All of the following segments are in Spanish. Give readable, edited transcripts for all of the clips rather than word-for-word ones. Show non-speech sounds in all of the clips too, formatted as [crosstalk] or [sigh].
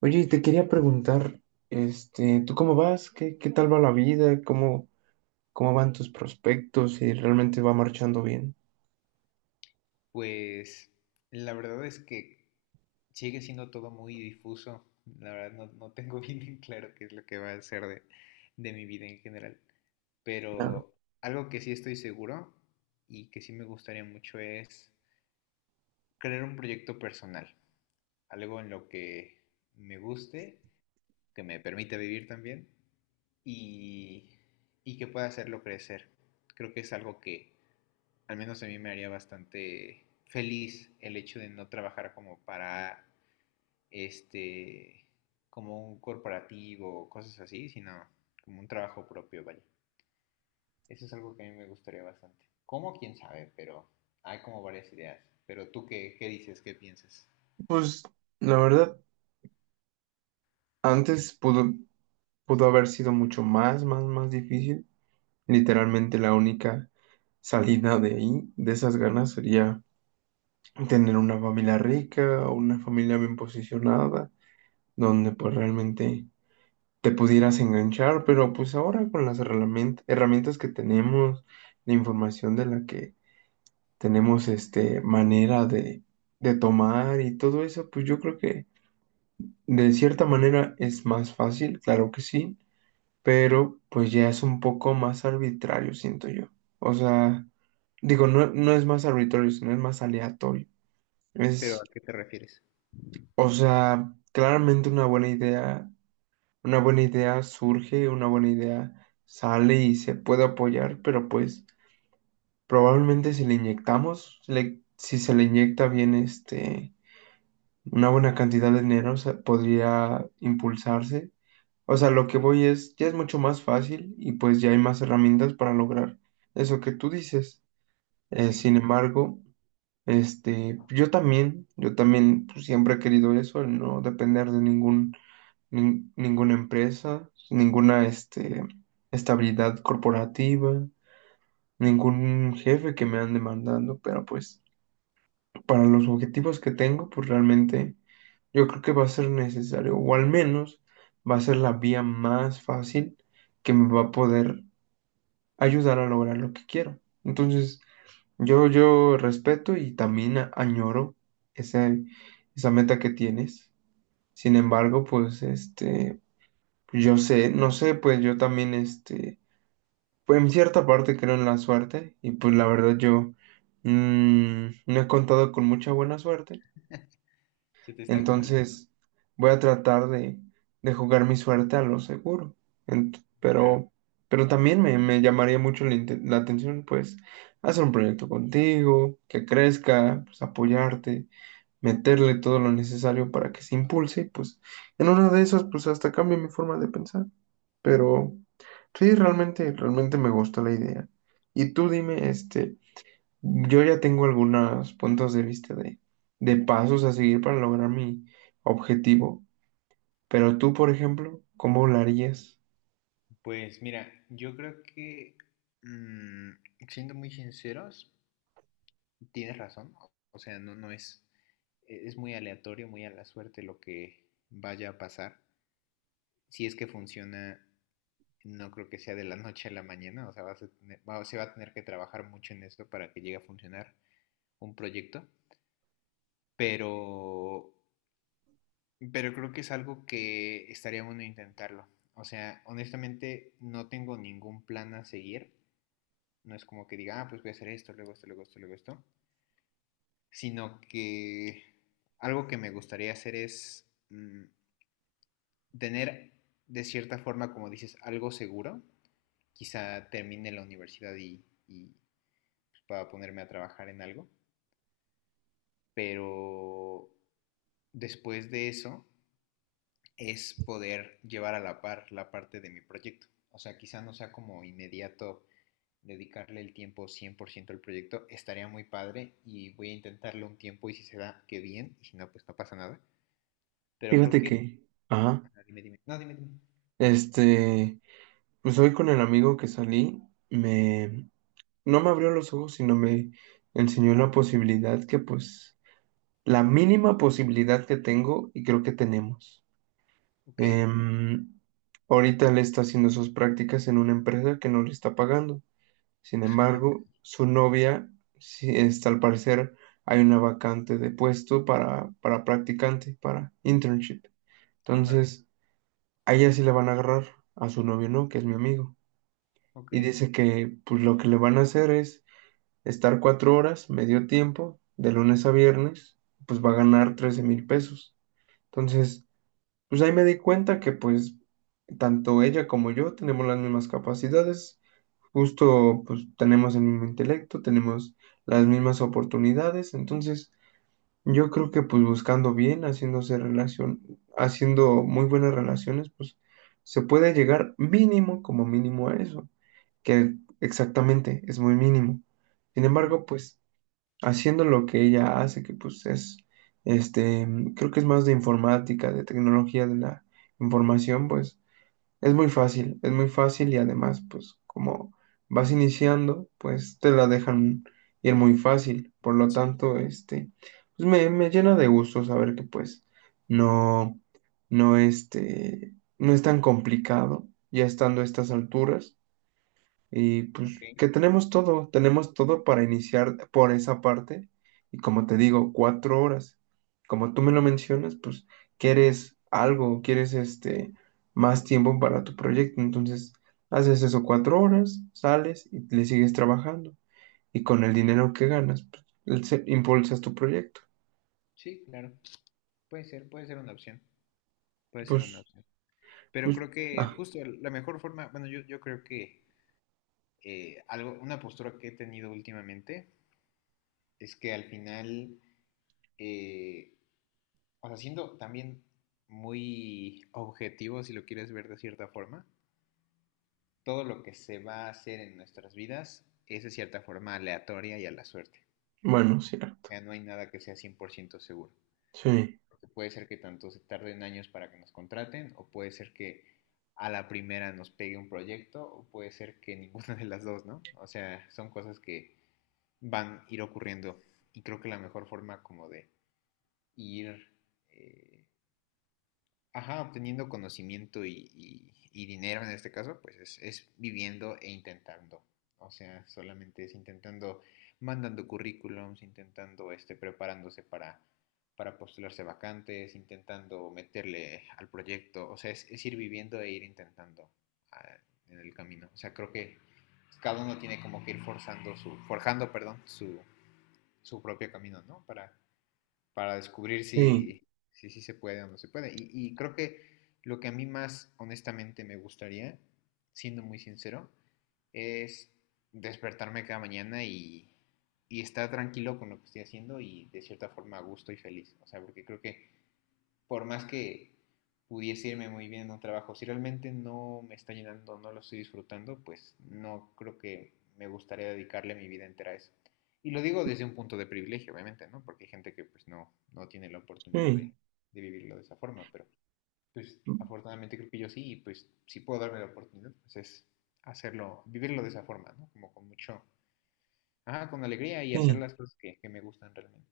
Oye, y te quería preguntar, este, ¿tú cómo vas? ¿Qué tal va la vida? ¿Cómo van tus prospectos? ¿Si realmente va marchando bien? Pues la verdad es que sigue siendo todo muy difuso. La verdad no tengo [laughs] bien en claro qué es lo que va a ser de mi vida en general. Claro. Pero algo que sí estoy seguro y que sí me gustaría mucho es crear un proyecto personal. Algo en lo que me guste, que me permita vivir también y, y que pueda hacerlo crecer. Creo que es algo que, al menos a mí me haría bastante feliz el hecho de no trabajar como para este como un corporativo o cosas así, sino como un trabajo propio, vaya. Eso es algo que a mí me gustaría bastante. ¿Cómo? ¿Quién sabe? Pero hay como varias ideas. Pero tú, qué dices? ¿Qué piensas? Pues la verdad, antes pudo haber sido mucho más difícil. Literalmente la única salida de ahí, de esas ganas, sería tener una familia rica o una familia bien posicionada, donde pues realmente te pudieras enganchar, pero pues ahora con las herramientas que tenemos, la información de la que tenemos este manera de tomar y todo eso, pues yo creo que de cierta manera es más fácil, claro que sí, pero pues ya es un poco más arbitrario, siento yo. O sea, digo, no, no es más arbitrario, sino es más aleatorio. ¿Pero Es a qué te refieres? O sea, claramente una buena idea surge, una buena idea sale y se puede apoyar, pero pues probablemente si se le inyecta bien este, una buena cantidad de dinero, podría impulsarse. O sea, lo que voy es, ya es mucho más fácil y pues ya hay más herramientas para lograr eso que tú dices. Sí, Sin embargo, este, yo también pues, siempre he querido eso, el no depender de ninguna empresa, ninguna este, estabilidad corporativa, ningún jefe que me han demandando, pero pues para los objetivos que tengo, pues realmente yo creo que va a ser necesario, o al menos va a ser la vía más fácil que me va a poder ayudar a lograr lo que quiero. Entonces, yo respeto y también añoro ese, esa meta que tienes. Sin embargo, pues este, Yo sé, no sé, pues yo también, este, pues en cierta parte creo en la suerte y pues la verdad yo no he contado con mucha buena suerte, se te está acumulando, entonces voy a tratar de jugar mi suerte a lo seguro. Ent- claro. pero, pero también me llamaría mucho la atención, pues, hacer un proyecto contigo, que crezca, pues apoyarte, meterle todo lo necesario para que se impulse, y, pues en una de esas, pues hasta cambie mi forma de pensar. Pero sí, realmente me gustó la idea. Y tú dime, este, yo ya tengo algunos puntos de vista de pasos a seguir para lograr mi objetivo. Pero tú, por ejemplo, ¿cómo lo harías? Pues mira, yo creo que, mm, siendo muy sinceros, tienes razón, o sea, no, no es, e, es muy aleatorio, muy a la suerte lo que vaya a pasar. Si es que funciona, no creo que sea de la noche a la mañana, o sea, vas a tener, va, se va a tener que trabajar mucho en esto para que llegue a funcionar un proyecto, pero, pero creo que es algo que estaría bueno intentarlo. O sea, honestamente no tengo ningún plan a seguir, no es como que diga, ah, pues voy a hacer esto, luego esto, luego esto, luego esto. Sino que algo que me gustaría hacer es tener de cierta forma, como dices, algo seguro. Quizá termine la universidad y pueda ponerme a trabajar en algo, pero después de eso es poder llevar a la par la parte de mi proyecto. O sea, quizá no sea como inmediato dedicarle el tiempo 100% al proyecto, estaría muy padre y voy a intentarlo un tiempo y si se da, qué bien, y si no, pues no pasa nada. Pero creo Fíjate que que, ajá, ajá, dime, dime. No, dime, dime. este, pues hoy con el amigo que salí, me, no me abrió los ojos, sino me enseñó la posibilidad que, pues, la mínima posibilidad que tengo y creo que tenemos. Ok. Em, ahorita él está haciendo sus prácticas en una empresa que no le está pagando. Sin embargo, [laughs] su novia, sí, está, al parecer, hay una vacante de puesto para practicante, para internship. Ajá, Entonces, a ella sí la van a agarrar, a su novio no, que es mi amigo. ok. Y dice que pues lo que le van a hacer es estar 4 horas, medio tiempo, de lunes a viernes, pues va a ganar 13,000 pesos. Entonces, pues ahí me di cuenta que pues tanto ella como yo tenemos las mismas capacidades, justo pues tenemos el mismo intelecto, tenemos las mismas oportunidades, entonces yo creo que pues buscando bien, haciéndose relación, haciendo muy buenas relaciones, pues se puede llegar mínimo como mínimo a eso, que exactamente es muy mínimo. Sin Ujú, embargo, pues haciendo lo que ella hace, que pues es, este, creo que es más de informática, de tecnología de la información, pues es muy fácil y además, pues como vas iniciando, pues te la dejan ir muy fácil, por lo sí, tanto, este, pues me llena de gusto saber que pues no, no, este, no es tan complicado ya estando a estas alturas y pues ok. que tenemos todo para iniciar por esa parte. Y como te digo, 4 horas. Como tú me lo mencionas, pues quieres algo, quieres este más tiempo para tu proyecto. Entonces, haces eso 4 horas, sales y le sigues trabajando. Y con el dinero que ganas, pues, impulsas tu proyecto. Sí, claro. Puede ser una opción. Puede ser una Pues, opción. Pero pues, creo que ah, justo la mejor forma, bueno, yo creo que una postura que he tenido últimamente es que al final, eh, o sea, siendo también muy objetivo, si lo quieres ver de cierta forma, todo lo que se va a hacer en nuestras vidas es de cierta forma aleatoria y a la suerte. bueno, sí, O sea, no hay nada que sea 100% seguro. sí, Porque puede ser que tanto se tarden años para que nos contraten, o puede ser que a la primera nos pegue un proyecto, o puede ser que ninguna [laughs] de las dos, ¿no? O sea, son cosas que van a ir ocurriendo. Y creo que la mejor forma como de ir eh, ajá, obteniendo conocimiento y dinero en este caso, es viviendo e intentando. O sea, solamente es intentando, mandando currículums, intentando, este, preparándose para postularse vacantes, intentando meterle al proyecto. O sea, es ir viviendo e ir intentando ah, en el camino. O sea, creo que cada uno tiene como que ir forjando, perdón, su propio camino, ¿no? Para descubrir sí, si, si, sí se puede o no se puede. Y creo que lo que a mí más honestamente me gustaría, siendo muy sincero, es despertarme cada mañana y estar tranquilo con lo que estoy haciendo y de cierta forma a gusto y feliz. O sea, porque creo que por más que pudiese irme muy bien en un trabajo, si realmente no me está llenando, no lo estoy disfrutando, pues no creo que me gustaría dedicarle mi vida entera a eso. Y lo digo desde un punto de privilegio, obviamente, ¿no? Porque hay gente que pues no, no tiene la oportunidad sí, de vivirlo de esa forma, pero pues afortunadamente creo que yo sí, y pues si puedo darme la oportunidad, pues es hacerlo, vivirlo de esa forma, ¿no? Como con mucho, ajá, con alegría y hacer sí. las cosas que me gustan realmente.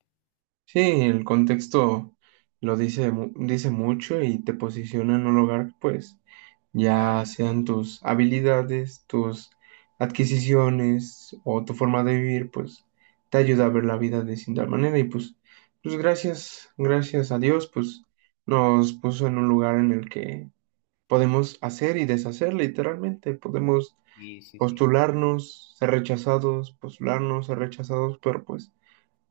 Sí, el contexto lo dice, dice mucho y te posiciona en un lugar, pues, ya Claro, sean tus habilidades, tus adquisiciones o tu forma de vivir, pues, te ayuda a ver la vida de cierta manera y pues, gracias a Dios, pues, nos puso en un lugar en el que podemos hacer y deshacer literalmente, podemos sí, sí, sí. Postularnos, ser rechazados, pero pues...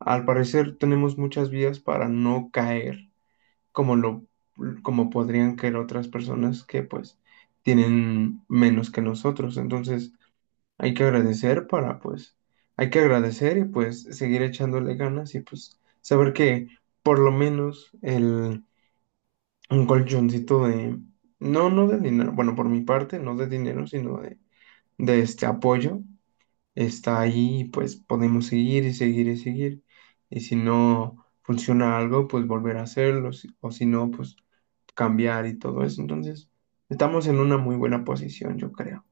Al parecer tenemos muchas vías para no caer como lo como podrían caer otras personas que pues tienen menos que nosotros. Entonces, hay que agradecer para pues hay que agradecer y pues seguir echándole ganas y pues saber que por lo menos el un colchoncito de no de dinero, bueno, por mi parte, no de dinero, sino de este apoyo está ahí, pues podemos seguir y seguir y seguir. Y si no funciona algo, pues volver a hacerlo, o si no, pues cambiar y todo eso. Entonces, estamos en una muy buena posición, yo creo,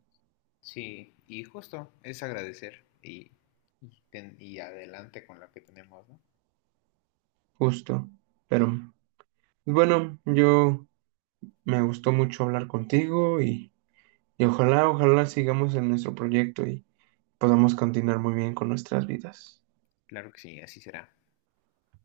Sí, y justo es agradecer y adelante con lo que tenemos, ¿no? justo. Pero bueno, yo me gustó mucho hablar contigo y ojalá sigamos en nuestro proyecto y podamos continuar muy bien con nuestras vidas. Claro que sí, así será.